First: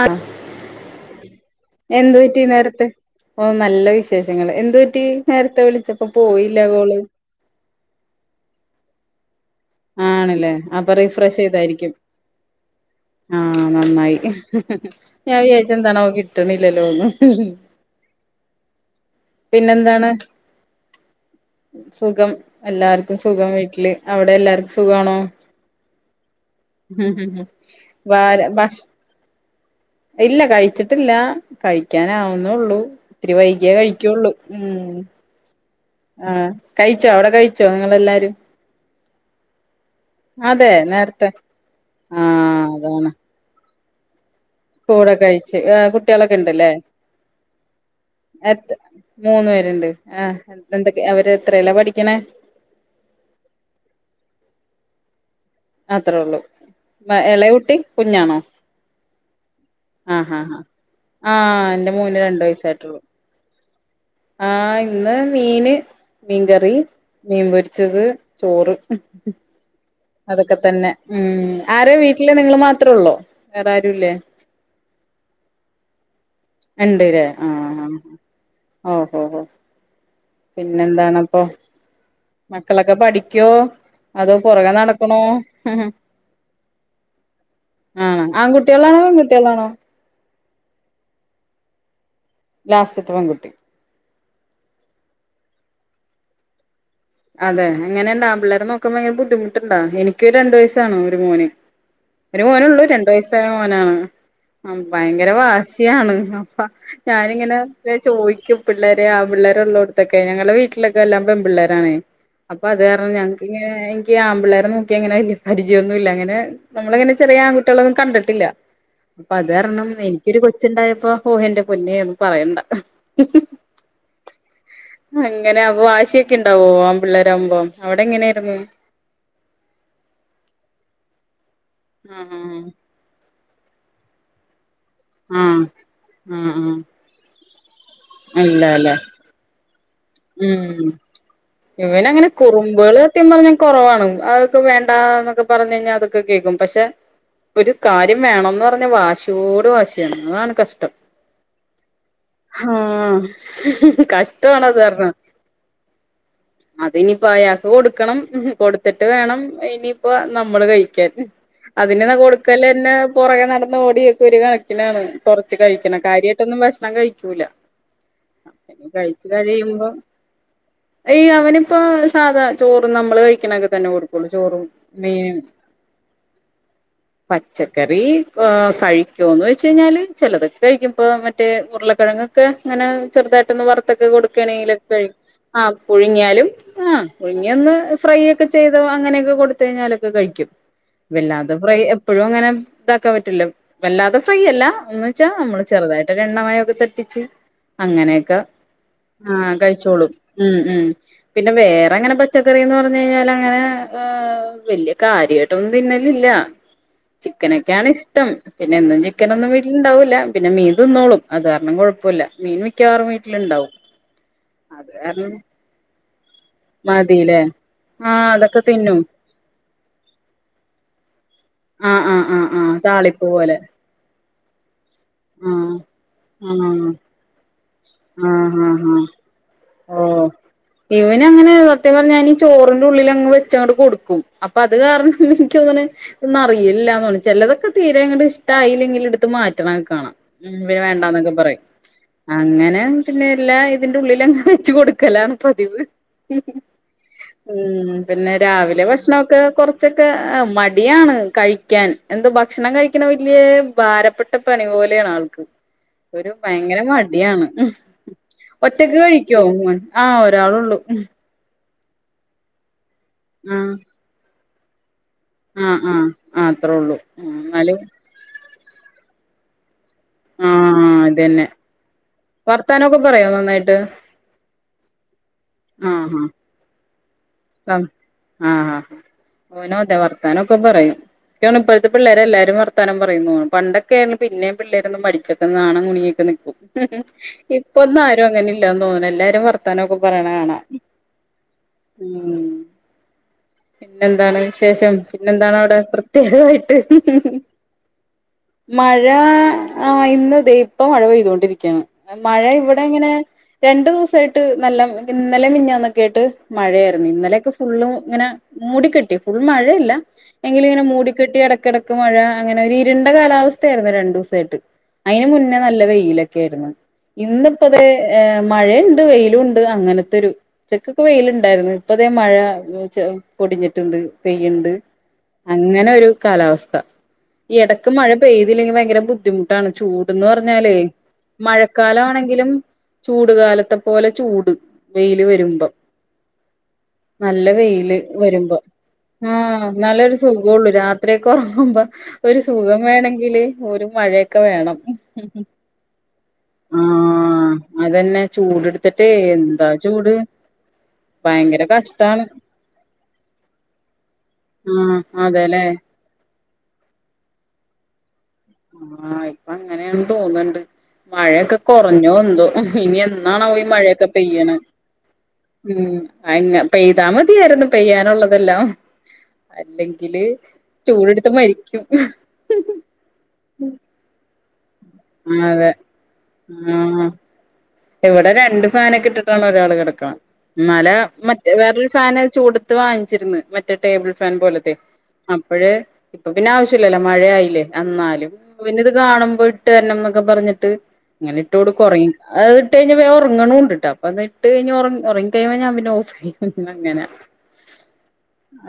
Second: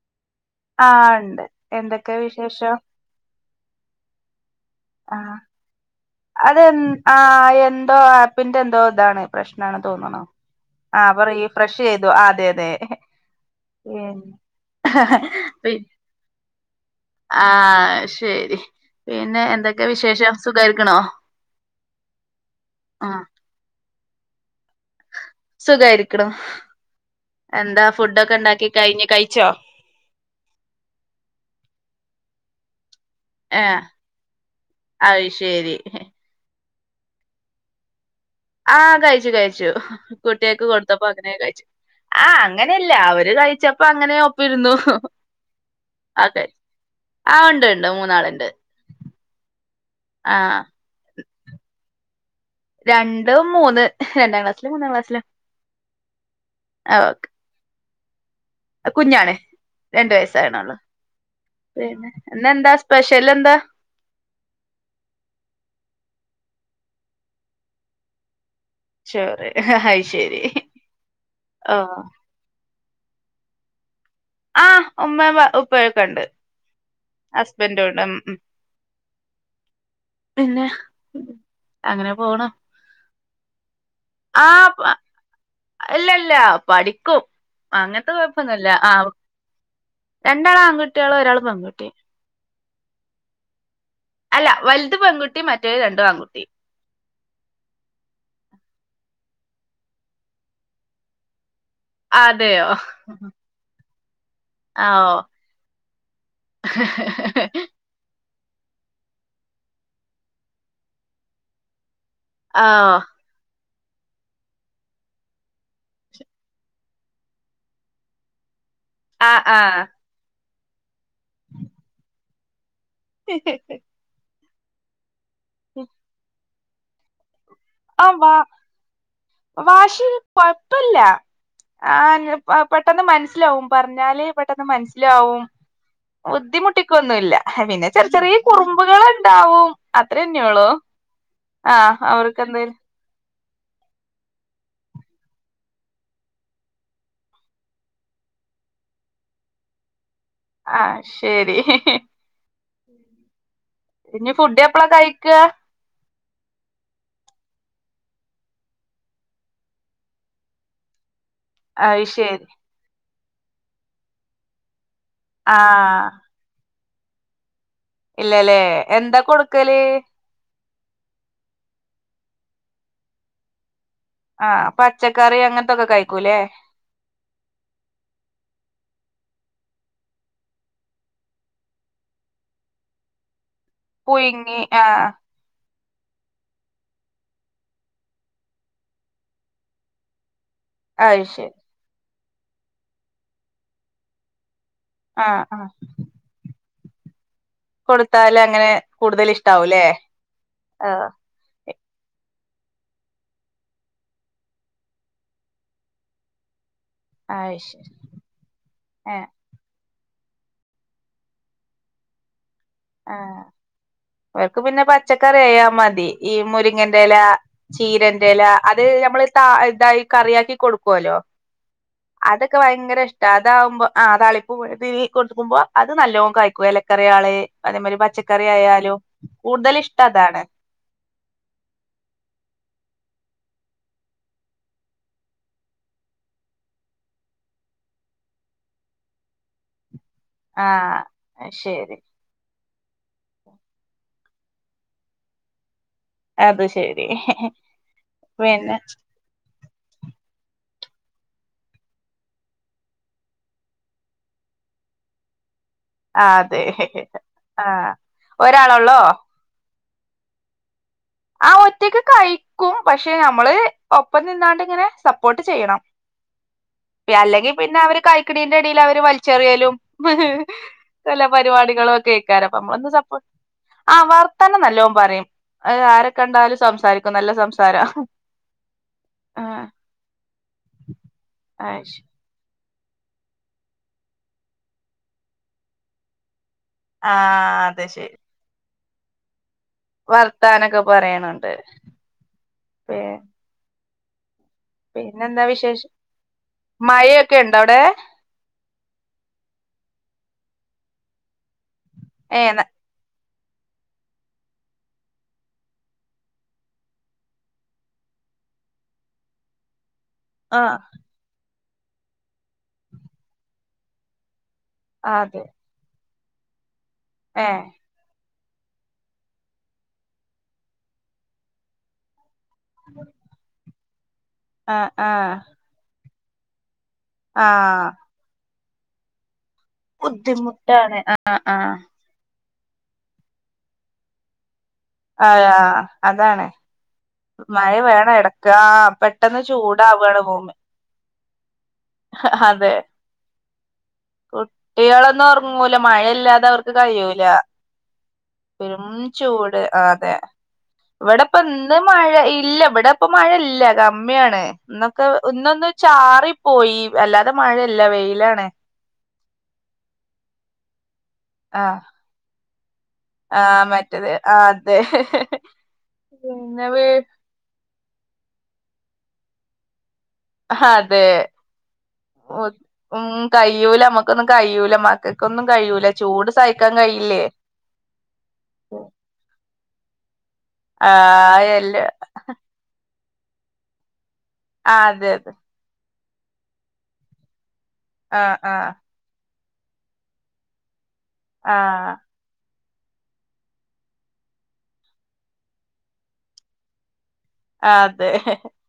ആഹ ആ ഉണ്ട് എന്തൊക്കെ എന്ത് പറ്റി വിശേഷം നേരത്തെ. ഓ നല്ല വിശേഷങ്ങള്. ന്തുറ്റി നേരത്തെ വിളിച്ചപ്പ അതെ ആ എന്തോ ആപ്പിന്റെ എന്തോ താണ് പ്രശ്നാണ് തോന്നണോ ആണല്ലേ അപ്പൊ ആഹ പറയ് ഫ്രഷ് ചെയ്തു അതെ അതെ ആഹ നന്നായി പിന്നെ ഞാൻ വിചാരി പി ച്ച എന്താണാവോ കിട്ടണില്ലല്ലോന്നും ആ ശരി. പിന്നെ എന്തൊക്കെ വിശേഷം സുഖായ്രി സുഖം ആ എല്ലാർക്കും സുഖം വീട്ടില് അവിടെ എല്ലാർക്കും സുഖാണോ സുഖായിരിക്കണു എന്താ വാര ഫുഡൊക്കെണ്ടാക്കി ഭക്ഷ കഴിഞ്ഞ് കഴിച്ചോ ഇല്ല കഴിച്ചിട്ടില്ല കഴിക്കാനാവുന്നേ ള്ളു ത്തിരി ഏ വൈകിയെ കഴിക്കുള്ളൂ ഉം അത് ശരി ആഹ കഴിച്ചോ അവിടെ കഴിച്ചോ നിങ്ങളെല്ലാരും ആഹ കഴിച്ചു കഴിച്ചു. കുട്ടിയക്ക് അതെ കൊടുത്തപ്പോ നേരത്തെ അങ്ങനെയെ കഴിച്ചു. ആ ആഹ് അങ്ങനെയല്ല അതാണ് അവര് കഴിച്ചപ്പ പ്പങ്ങനെ കൂടെ കഴിച്ച്. ഏ കുട്ടിളൊക്കെ കഴി ണ്ടല്ലേ ആ ഉണ്ട് ഉണ്ട് മൂന്നാളുണ്ട് എത്ര മൂന്ന് പേരുണ്ട് ആ ആഹ് എന്തൊക്കെ അവര് എത്രേലാ പഠിക്കണേ രണ്ട മൂന്ന് രണ്ടാം ക്ലാസ്സില് മൂന്നാം ക്ലാസ്സിലും അത്രേ ഉള്ളൂ എളേകുട്ടി കുഞ്ഞാണോ കുഞ്ഞാണെ. രണ്ട ആഹ് ആഹ് ആഹ് വയസായണോള്ളൂ ആഹ് എന്റെ പിന്നെ ന്ന് ഇ ന്താ സ്പെഷ്യൽ എന്താ ആഇന്ന് മീന് മീൻ കറി മീൻ പൊരിച്ചത് ചോറ് ചോറ് അയ്ശരി അതൊക്കെ തന്നെ ഉ ആരേ ഓഹ് വീട്ടില് നിങ്ങള്മാത്രേ ഉള്ളൂ ള്ളോ വേറാരുംല്ലേ ആഹ് ഉമ്മേം ഉപ്പയൊക്കെ ഉണ്ട് ഉണ്ട് ലേ ആഹ ഹസ്ബൻഡും ഉണ്ട് ഉം ഉം ആ ഓഹോ ഹോ പിന്നെ പിന്നെന്താണപ്പൊ. അങ്ങനെ പോണു മക്കളൊക്കെ പഠിക്കോ അതോ പുറകെ നടക്കണോ ഇല്ല ഇല്ല പഠിക്കും. അങ്ങൻത്തെ ആണോ കൊഴപ്പൊന്നുംല്ല ആ. ആൺകുട്ടികളാണോ പെൺകുട്ടികളാണോ രണ്ടാള ആൺകുട്ടികളു ഒരാൾ പെൺകുട്ടി ലാസ്റ്റത്തെ പെൺകുട്ടിയും അല്ല വലുത് പെൺകുട്ടി മറ്റേത് രണ്ടും ആൺകുട്ടി അതെ അങ്ങനെണ്ട് ആൻ പിള്ളേരെ നോക്കുമ്പോ ഭയങ്കര ബുദ്ധിമുട്ടുണ്ടാ എനിക്ക് രണ്ടു വയസാണോ ഒരു മോന് ഒരു അതെയോ മോനള്ളൂ രണ്ടു വയസ്സായ മോനാണ് ആ ആഹ് ഭയങ്കര ഓഹ് വാശിയാണ് അപ്പ ഞാനിങ്ങനെ ചോയ് ക്കും പിള്ളേരെ ആ പിള്ളേരെ ഉള്ളോടത്തൊക്കെ ഞങ്ങൾടെ വീട്ടിലൊക്കെ എല്ലാം പെൺപിള്ളേരാണ് അപ്പൊ അത് കാരണം ആഹ് ഞങ്ങക്കി എനിക്ക് ആമ്പിളേ രെ നോക്കി അങ്ങനെ പരിചയൊന്നു ഇല്ല അങ്ങനെ നമ്മളങ്ങനെ ചെറിയ ആൺകട്ടികളൊന്നും കണ്ടിട്ടില്ല അപ്പൊ അത് ആഹ് കാരണം, എനിക്കൊരു കൊച്ചുണ്ടായപ്പോ ഓ എന്റെ പൊന്നേ ഒന്ന് പറയണ്ട. ഹി ഹി ഹി അങ്ങനെ അപ്പ വാശിയൊക്കെ ഉണ്ടാവോ ആൺ പിള്ളേരാവുമ്പോം. അവ വാശിൽ കൊ യ പ്പില്ല ആ പെട്ടെന്ന് മനസ്സിലാവും, പറഞ്ഞാലേ പെട്ടെന്ന് മനസ്സില ആ ലാവും ആ ആ ബുദ്ധിമുട്ടിക്കൊന്നുല്ല പിന്നെ ചെറിയ ചെറിയ ആ ഇല്ല അല്ലേ കുറുമ്പുകൾ ഉണ്ടാവും അത്രേന്നെ ഉള്ളൂ ഉം ആഹ ഇവനങ്ങനെ അവർക്ക് കുറുമ്പുകൾ സത്യം പറഞ്ഞാൽ കൊറവാണ് അതൊക്കെ വേണ്ടാ ന്നൊക്കെ പറഞ്ഞു കഴിഞ്ഞാൽ അതൊക്കെ കേക്കും പക്ഷെ ഒരു കാര്യം വേണംന്ന് പറഞ്ഞ വാശിയോട് വാശ ഷിയാണ് അതാണ് ആ കഷ്ടം ശരി ആ ഇനി ഫുഡ് കഷ്ടാണ് അ [unintelligible] [inaudible] അത് ഇനിപ്പോ അയാക്ക് കൊടുക്കണം കൊടുത്തിട്ട് വേണം ഇനിയിപ്പ നമ്മള് കഴിക്കാൻ അത് അതിനെന്നാ ശരി കൊടുക്കലെന്നെ പൊറകെ നടന്നോടിയൊക്കെ ഒരു കണക്കിനാണ് ആ കൊറച്ച് കഴിക്കണം കാര്യമായിട്ടൊന്നും ഭക്ഷണം കഴിക്കൂല ഇല്ലല്ലേ എന്താ കഴിച്ചു കൊടുക്കല് കഴിയുമ്പോ ഈ അവനിപ്പോ സാധാ ചോറ് നമ്മള് കഴിക്കണൊക്കെത്തെന്നെ കൊടുക്കും അ പച്ചക്കറി അങ്ങനത്തൊക്കെ കഴിക്കൂലേ പച്ചക്കറി കൊ കയി ക്കോന്ന് ച്ച് കയ്ഞ്ഞാല് ചെലതൊക്കെ കഴിക്കും പ്പെ മറ്റ ഉരുളക്കഴങ്ങൊക്കെ ങ്ങനെ ചെറുതായിട്ട ട്ടെന്ന് വറുത്ത്ട്ട് പുഴുങ്ങി ആ കൊടുക്കണെങ്കിലൊക്കെ കഴി ആ പുഴുങ്ങിയാലും ആ പുഴുങ്ങിയ ഒന്ന് ഫ്രൈ ഒക്കെ ചെയ്ത് അങ്ങനെയൊക്കെ കൊടുത്ത് കഴിഞ്ഞാലൊക്കെ കഴിക്കും അത് വല്ലാതെ ശരി ഫ്രൈ എപ്പോഴും അങ്ങനെ ഇതാക്കാൻ പറ്റൂല്ലോ വല്ലാതെ ഫ്രൈ അല്ല എന്ന് ആ വെച്ചാ ആ നമ്മള് ചെറുതായിട്ട് എണ്ണമയൊക്കെ തട്ടിച്ച് അങ്ങനെയൊക്കെ കൊടുത്താല് അങ്ങനെ കൂടുതൽ ആ കഴി ഇഷ്ടാവൂലേ ച്ചോളും ഉം ഉം ആ പിന്നെ വേ റങ്ങനെ പച്ചക്കറിന്ന് പറഞ്ഞു കഴിഞ്ഞാല് അങ്ങനെ വല്യ കാര്യയിട്ടൊന്നും തിന്നലില്ല അയ് ശരി ചിക്കനൊക്കെയാണ് ഷ്ടം പിന്നെന്നും ഏ ചിക്കനൊന്നും വീട്ടിലിണ്ടാവൂല പിന്നെ മീൻ തിന്നോളും അത് കാരണം കൊഴപ്പല്ല മീൻ മിക്കാറും വീട്ടിലുണ്ടാവും ക്ക് പിന്നെ അത് കാരണം പച്ചക്കറി യാ മതി ഈ മുരിങ്ങന്റെ എല മതില്ലേ ആഹ് ചീരന്റെ ല അതൊക്കെ അത് തിന്നും നമ്മള് ത തായി കറിയാക്കി കൊടുക്കോ ലോ ആഹ് ആഹ് ആഹ് അതൊക്കെ ആഹ് ഭയങ്കര ഇഷ്ട താളിപ്പ് പോലെ അതാവുമ്പോ അ താളി [unintelligible] കൊടുക്കുമ്പോ ആഹ് അത് നല്ലോ കയ്ക്കും എലക്കറിയാള് അതേമാതിരി ആ പച്ചക്കറി ആആ ആയാലും കൂടുതൽ ഓ ഇഷ്ടം അതാണ് ഇവനങ്ങനെ സത്യം പറഞ്ഞാനീ ചോറ് ന്റുള്ളിലങ് വെച്ചങ് കൊടുക്കും അപ്പൊ അത് കാരണം ൻക്ക് തോന്ന്ണ് എന്നറിയലില്ല തോന്ന്ണ് തീരെങ്ങട്ട് ഇഷ്ടായില്ലെങ്കില് ട്ത്ത് മാറ്റണ ഉം ആ പിന്നെ വേണ്ടാന്നൊക്കെ പറയും ശരി അങ്ങനെ ൻ പിന്നെ എല്ലാ തിന്റെ ഉള്ളിലങ്ങ് വെച്ച് കൊടുക്കല പതിവ് അത് ശരി ഉം പിന്നെ രാവിലെ ഭക്ഷണൊക്കെ കൊറച്ചൊക്കെ ആ മടിയാണ് കഴിക്കാൻ എന്ത ഭക്ഷണം കഴിക്കണ വല്യ ഭാരപ്പെട്ട പണി പോലെണ് ആൾക്ക് ആ ഒരു അതെ ഭയങ്കര മടിയാണ് ആ ഒറ്റക്ക് ഒരാളൊള്ളോ കഴിക്കോ മോൻ ആ ഒരാള് ഉള്ളൂ ആ ഒറ്റക്ക് കഴിക്കും പക്ഷെ നമ്മള് ആഹ് ഒപ്പം നിന്നാണ്ട് ഇങ്ങനെ സ പ്പോട്ട് ആഹ് ചെയ്യണം ആഹ് ആഹ് അത്രേ ഉള്ളൂ ആഹ് അല്ലെങ്കിപിന്നെ എന്നാലും അവര് കഴിക്ക്ണിന്റെ എടേൽ അവർ വ ചെറിയലും ആഹ് പല അതന്നെ പരിപാടികളും ഒക്കെ ക്കാരം നമ്മളൊന്ന് വർത്താനൊക്കെ സപ്പോർട് പറയോ ആ വാർത്തനം നല്ലോ പറയും അത് അ ആരെ അ കണ്ടാലും സംസാരിക്കും നല്ല അ സംസാരാ ആ ആഹ് ഓനോ അതെ വർത്താനൊക്കെ പറയും അത് ഇപ്പഴത്തെ ശരി പിള്ളേരെല്ലാരും വ ത്താനം പറയും തോന്ന് പണ്ടൊക്കെ ണ് പിന്നെയും പിള്ളേരൊന്നും മടിച്ചൊക്കെ നാണം കുണിയൊക്കെ നിക്കും ഉം ആഹ് അത് ഇപ്പൊന്നും ശരി ആരും അങ്ങനെ ഇല്ലന്ന് തോന്നുന്നു എല്ലാരും വർ വർത്താനൊക്കെ പറയണ്ണ്ട് ഉം പി പിന്നെന്താണ് വിശേഷം പിന്നെന്താ പിന്നെന്താണ് അവിടെ വിശേഷം പ്രത്യേകായിട്ട് മഴയൊക്കെ ഇണ്ടോ അവിടെ മഴ ആ ഇന്നതെ ഇപ്പ മഴ പെയ്തൊണ്ടിരിക്യാണ് മഴ ഏഹ് ന ഇവിടെ ഇങ്ങനെ രണ്ടു ദിവസായിട്ട് നല്ല ഇന്നലെ മിഞ്ഞാന്നൊക്കായിട്ട് മഴായിരുന്നു ഇന്നലെയൊക്കെ ഫുള്ളും ഇങ്ങനെ മൂടിക്കെട്ടി ഫുൾ മഴയില്ല എങ്കില് ആഹ് ഇങ്ങനെ മൂടിക്കെട്ടി എട ഇടക്ക് മഴ അങ്ങനെ ഒരു ഇരുണ്ട കാലാവസ്ഥയായിയിരുന്നു രണ്ടു ദിവസായിട്ട് അതിന് അതെ മുന്നേ നല്ല വെയിലാ ക്കേരുന്നു ഏഹ് ഇന്നപ്പോ അതേ മഴയുണ്ട് വെയിലുണ്ട് അങ്ങനത്തെ ഒരു ഉച്ചക്കൊക്കെ വെയിലുണ്ടായിരുന്നു ഇപ്പതേ മഴ പൊടിഞ്ഞിട്ടുണ്ട് പെയ്യുണ്ട് ആഹ് ആഹ് അങ്ങനെ ഒരു കാലാവസ്ഥ ആഹ് ഇടക്ക് മഴ പെയ്തില്ലെങ്കിൽ ഭയങ്കര ബുദ്ധിമു ട്ടാണ് ചൂട്ന്ന് പറഞ്ഞാലേ ബുദ്ധിമുട്ടാണ് ആഹ് ആഹ് മഴക്കാലാണെങ്കിലും ചൂട് കാലത്തെ പോലെ ചൂട് വെയില് ആ വരുമ്പം അതാണ് നല്ല മഴ വെയില് വേണം എടക്ക് വരുമ്പോ ആഹ് പെട്ടെന്ന് ഇന്നാലേ ഒരു ചൂടാവാണ് ഭൂമി സുഖൊള്ളൂ രാത്രിയൊക്ക ഒറങ്ങുമ്പോ ഒരു അതെ സുഖം വേണേ ങ്കിൽ ഒരു മഴ ഒക്കെ വേണം കുട്ടികളൊന്നും ഉറങ്ങൂല മഴയില്ലാതെ അവർക്ക് ആ കഴിയൂല അതന്നെ പിന്നെ ചൂട് എടുത്തിട്ടേ എന്താ ചൂട് ഇവടപ്പം ഭയങ്കര ഇന്ന് മഴ കഷ്ടാണ് ഇല്ല ഇവിടെ ഇപ്പ മഴ ഇല്ല കമ്മിയാണ് ആഹ് ഇന്നൊക്കെ അതെല്ലേ ഇന്നൊന്ന് ചാറി പോയി അല്ലാതെ മഴയല്ല വെയിലാണ് ആ ഇപ്പൊ അങ്ങനെയാണ് തോന്ന്ണ്ട് മഴയൊക്കെ ആഹ് കൊറഞ്ഞോ എന്തോ ഇനി എന്നാണാവോ ഈ ആഹ് മഴയൊക്കെ മറ്റേത് ആഹ് പെയ്യ്ണേ അതെ ഉം അഅ ന്നെ പിന്നെ വീ പെയ്താ മതിയായിരുന്ന് പെയ്യാനുള്ളതെല്ലാം അല്ലെങ്കി ല് അതെ ചൂട് ട് ത്ത് മരിക്കും കയ്യൂല നമുക്കൊന്നും കയ്യൂല ആ അതെ ആ കഴിയില്ലേ ഇവിടെ രണ്ട് ഫാനൊക്കെ ഇട്ടിട്ടാണ് ഒരാൾ കടക്ക്ണ ന്നാലോ ആഹ് മറ്റൊരു എല്ല വേറൊരു ഫാൻ ചൂടത്ത് വാങ്ങിച്ചിരുന്ന് മറ്റേ ടാബിൾ ഫാൻ പോലത്തെ ആ അതെ അതെ അപ്പൊഴ്‌ ഇപ്പ പിന്നെ ആവശ്യല്ലല്ലോ മഴ ആയില്ലേ എന്നാലും ആഹ് ആഹ് ഇവന് ഇത് കാണുമ്പോ ഇട്ട് തരണന്നൊക്കെ പറഞ്ഞിട്ട് ഇങ്ങനെ ഇട്ട് കൊടുക്കും ആഹ് ഉറങ്ങി അത് ഇട്ട് കഴിഞ്ഞ വേം ഉറങ്ങണൂണ്ട്ട്ട അപ്പൊ അത് ഇട്ട് കയിഞ്ഞ് ഉറങ്ങി കയിഞ്ഞ ഞാൻ പിന്നെ ഓഫ് ചെയ്യും അങ്ങനെ അതെ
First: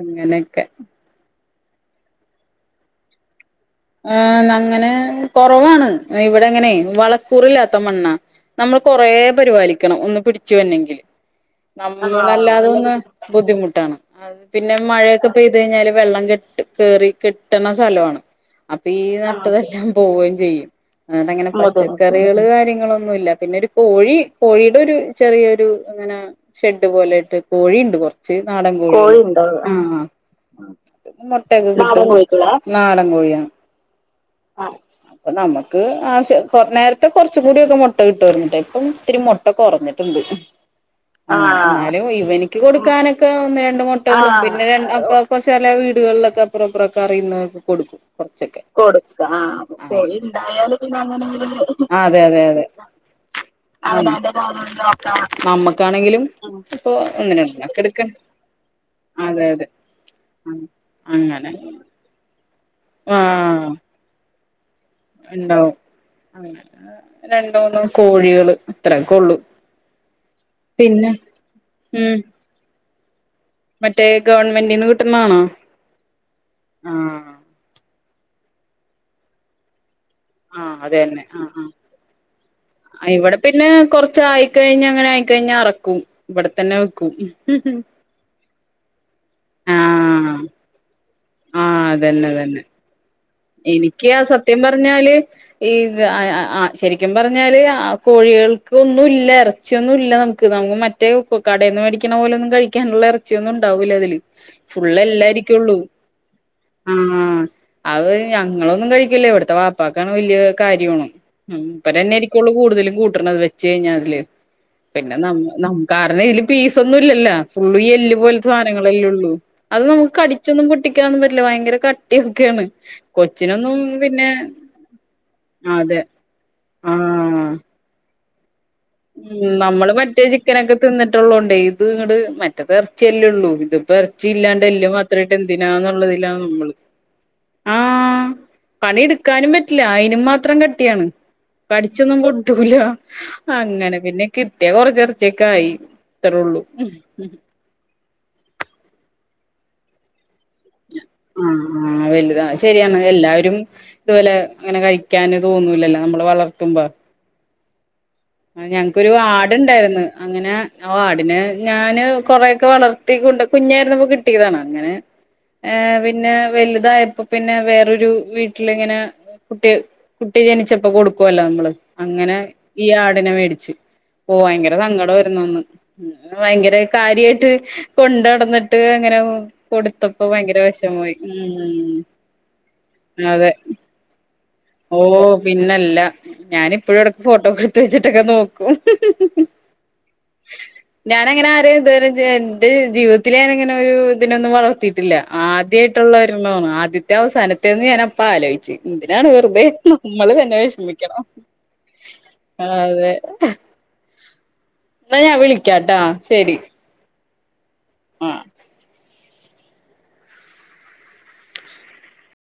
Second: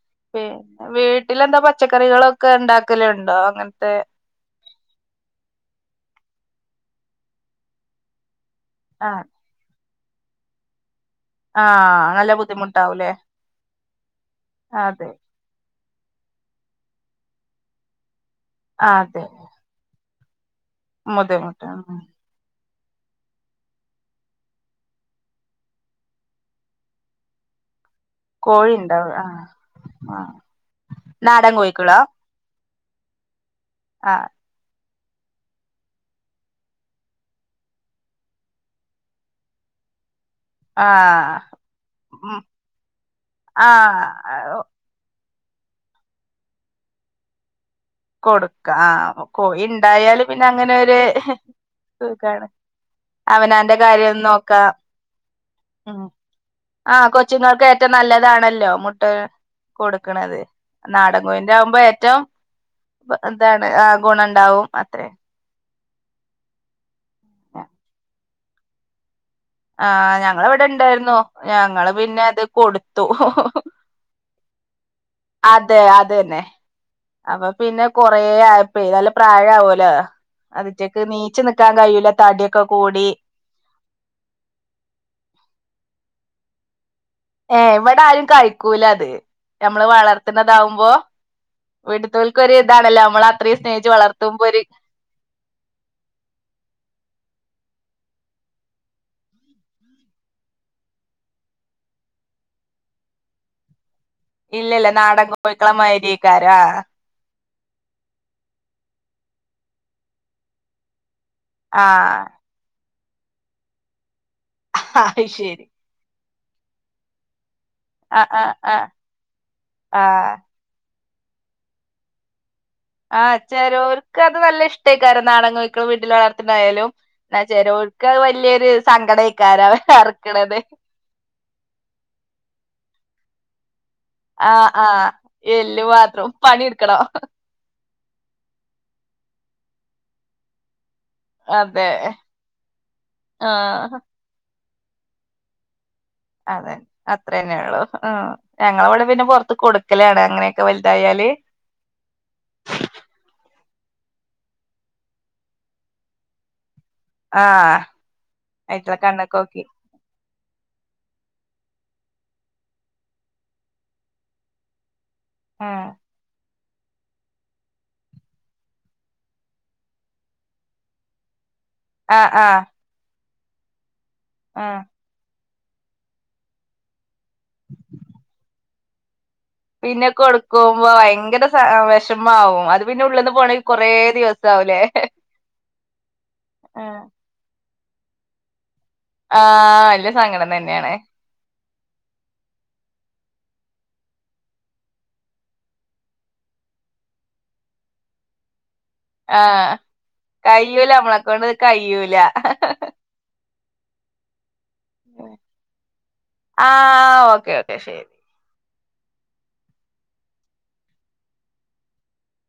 അങ്ങനെയൊക്കെ പിന്നെ വീ ട്ട് ല്എന്താ പച്ചക്കറികളൊക്കെ ഉണ്ടാക്കല് ഉണ്ടോ അങ്ങ ആ അങ്ങനെ കുറവാണ് ഇവിടെങ്ങനെ വളക്കൂറില്ലാത്ത മണ്ണാ നമ്മള് ആ കൊറേ പരിപാലിക്കണം ഒന്ന് പിടിച്ചു വന്നെങ്കിൽ ആഹ് നല്ല നമ്മളോട്ല്ലാതൊന്ന് ബുദ്ധിമുട്ടാവൂലേ ബുദ്ധിമുട്ടാണ് പിന്നെ അതെ മഴയൊക്കെ പെയ്ത് കയിഞ്ഞാലും വെള്ളം കെട്ടി കേറി കെട്ടണ സ്ഥലാണ് അപ്പൊ ഈ അതെ നട്ടതെല്ലാം പോവേം ചെയ്യും [unintelligible] ബുദ്ധിമുട്ടാ ഉം. പച്ചക്കറികള് കാര്യങ്ങ ങ്ങളൊന്നുല്ല പിന്നെ ഒരു കോഴി കോഴിയുടെ ഒരു ചെറിയൊരു ഇങ്ങനെ ഷെഡ് പോലട്ട് കോഴിയുണ്ട് കൊറ ച്ച് കോഴി നാടൻകോഴി, ഉണ്ടാവും കോഴിയുണ്ടോ? ആ നാടൻ മൊട്ടൊക്കെ കിട്ടും, കോഴിക്കളാ നാടൻ കോഴിക്കളാ നാടൻ കോഴിയാണ് ആ അപ്പൊ നമുക്ക് ആവശ്യ നേരത്തെ കുറച്ച് കൂടിയൊക്കെ മുട്ട കിട്ടുവായിരുന്നുട്ടാ ഇപ്പം ഇത്തിരി മുട്ട കുറഞ്ഞു ട്ടുണ്ട് ആ ന്നാലും ഉം ഇവനിക്ക് കൊടുക്കാനൊക്കെ ഒന്ന് ആ രണ്ട് മുട്ട പിന്നെ അപ്പൊ ചല വീടുകളിലൊക്കെ അപ്പുറപ്പറക്കറിയുന്നൊർക്ക് കൊടുക്കും കൊറച്ചൊക്കെ കൊടുക്ക ആ കൊടുക്കും കോഴി ഉണ്ടായാല് പിന്നെ അങ്ങനെ ഒരു അതെ അതെ സുഖാണ് അതെ അവനാന്റെ കാര്യം നോക്കാം ഉം നമ്മക്കാണെങ്കിലും ഇപ്പ ആ ഒന്ന് കൊച്ചുങ്ങൾക്ക് രണ്ടെണ്ണക്ക ഏറ്റവും എടുക്ക നല്ലതാണല്ലോ മുട്ട അതെ അതെ കൊടുക്കണത് നാടൻകോയിന്റെ അങ്ങനെ ആകുമ്പോ ഏറ്റോം എന്താണ് ആഹ് ആ ഗുണം ഉണ്ടാവും ഉണ്ടാവും അങ്ങനെ രണ്ട് മൂന്ന് കോഴേള് അത്രയൊക്കെ ഉള്ളു ആ ഞങ്ങള ഇവിടെ പിന്നെ ഇണ്ടായിരുന്നു ഞങ്ങള് ഉം പിന്നെ അത് കൊടുത്തു മറ്റേ ഗവൺമെന്റിന്ന് കിട്ടുന്നതാണോ അതെ അതന്നെ ആഹ് അപ്പൊ പിന്നെ കൊറെ ആയപ്പെ നല്ല പ്രായാവോലോ ആ അതന്നെ ആ തടിയൊക്കെ ആ കൂടി ഇവിടെ പിന്നെ കൊറച്ചായി കയിഞ്ഞ അങ്ങനായികയിഞ്ഞ അറക്കും ഇവിടെത്തന്നെ വെക്കും ഏ ഇവിടെ ആരും കഴിക്കൂല അത് നമ്മള് ആഹ് വളർത്തുന്നതാവുമ്പോ ആഹ് അതന്നെ വീട്ത്തോൽക്ക് വരെ അതന്നെ ഇതാണല്ലോ മ്മ എനിക്ക് ആ സത്യം പറഞ്ഞാല് ഈ ആ ശരിക്കും പറ പറഞ്ഞാല് ആ കോഴികൾക്ക് ഒന്നുഇല്ല ഇറച്ചിയൊന്നും ഇല്ല നമുക്ക് നമക്ക് മറ്റേ കോ കടേന്ന് മേടിക്കണോ ലന്നും കഴിക്കാനൊള്ള എറച്ചിയൊന്നും ഉണ്ടാവുല അതില് ഇല്ലല്ല നാടൻ കോഴിക്കളെ [unintelligible] ആ അത് ഞങ്ങളൊന്നും കഴിക്കില്ല ഇവിടത്തെ വാപ്പാക്കാണ് വലിയ കാര്യമാണ് ഉം ഉപ്പ ആഹ് തന്നെയിരിക്കുള്ളു കുടുതലും കൂട്ടണാർത് വെച്ച് കഴിഞ്ഞാ അതില് ആഹ് പിന്നെ നമ്മ അയ്ശരി നമ് കരണം ഇതില് പീസ ഒന്നും ഇല്ലല്ല ഫുളളും ഈ എല്ല് ആഹ് പോലെത്തെ ആഹ് ആഹ് സാധങ്ങളെല്ലേ ഉള്ളൂ അത് നമുക്ക് ആഹ് കടിച്ചൊന്നും പൊട്ടിക്കാനോന്നും പറ്റി ല്ല ഭയങ്കര കട്ടിയൊക്കെയാണ് ആ കൊച്ചിനൊന്നും ചെലോർക്ക് പിന്നെ അത് നല്ല ഇഷ്ടായി കാരണം നാടൻ കോയിക്കളും അതെ വീട്ടില് വളർത്തിണ്ടായാലും എന്ന ചെലോ ക്ക വലിയൊരു മ് സങ്കടേക്കാരം അവര് നമ്മള് മറ്റേ അറക്കണത് ചിക്കനൊക്കെ തിന്നിട്ടുള്ള കൊണ്ടെ ഇത് ഇങ്ങട് മറ്റേത് എർ ചെല്ലുള്ളൂ ഇതും ഇറച്ചി ഇല്ലാണ്ട് ആഹ് എല്ല് ആഹ് മാത്രമായിട്ട് എല്ല് മാത്രം എന്തിനാന്നൊള്ളതിലാണ് നമ്മള് പണിയെടുക്കണം ആ പണി എടുക്കാനും പറ്റില്ല അയിനും മാത്രം കട്ടിയാണ് അതെ പഠിച്ചൊന്നും കൊട്ടൂല അങ്ങനെ ആഹ് പിന്നെ കിട്ടിയ കൊറച്ചെറച്ചിയക്കായി അതെ അത്ര തന്നെ ഉള്ളു ആ ഞങ്ങളിവിടെ പിന്നെ പൊറത്ത് കൊടുക്കലാണ് അങ്ങനെയൊക്കെ വലി ആ ആ വലുതാ ശരിയാണ് എല്ലാവാരും ഇതുപോലെ അങ്ങനെ കഴിക്കാന് തോന്നൂലല്ലോ നമ്മള് വളർത്തുമ്പം ആഹ് ആ അയിറ്റളെ ഞങ്ങക്കൊരു കണ്ണ്ക്കോക്കി ആടുണ്ടായിരിന്ന് അങ്ങനെ ആ ആടിനെ ഞാന് കൊറെയൊക്കെ വളർത്തി കൊണ്ട് കുഞ്ഞായിരുന്നപ്പോ കിട്ടിയതണ് അങ്ങനെ ഏ ആഹ് പിന്നെ വല് ഇതായപ്പോ പിന്നെ വേറൊരു വീട്ടിലിങ്ങനെ കുട്ടി കുട്ടി ജനിച്ചപ്പോ കൊടുക്കുവല്ലോ നമ്മള് ആഹ് അങ്ങനെ ആഹ് ഈ ആടിനെ മേടിച്ച് പോ ഭയങ്കര ആഹ് സങ്കടം ആയിരുന്ന് അന്ന് ഭയങ്കര കാര്യാട്ട് കൊണ്ട് നടന്നിട്ട് അങ്ങനെ പിന്നെ കൊടുത്തപ്പോ ഭയങ്കര കൊടുക്കുമ്പോ വിഷമായി ഭയങ്കര സ ഉം വെഷമാവും അത് പിന്നെ ഉള്ള്ന്ന് അതെ പോണെങ്കി കൊറേ ദിവസ ഓ പിന്നല്ല ഞാനിപ്പോഴും ആഹ് ഇടക്ക് ഫോട്ടോക്കെ എടുത്ത് വെച്ചിട്ടൊക്കെ നോക്കും ആ വല്യയ സങ്കടം തന്നെയാണ് തെരെഞ്ഞെ എന്റെ ജീവിതത്തിലെ ഞാനിങ്ങനെ ഒരു ഇതിനൊന്നും വളർത്തിയിട്ടില്ല ആദിയായിട്ടൊള്ളാരു ഒരണ്ണാണ് ആ ആദ്യത്തെ അവസാനത്തെന്ന് ഞാൻ അപ്പ ആലോച്ച് എന്തിനാണ് വെറു ദെ ആഹ് നമ്മള് തന്നെ കയ്യൂല വെഷമിക്കണം നമ്മളെക്കൊണ്ട് ഇത് കയ്യൂല ആ അതെ എന്നാ ഞാൻ വിളിക്കാട്ടാ ശരി ക്കെ ശരി ആ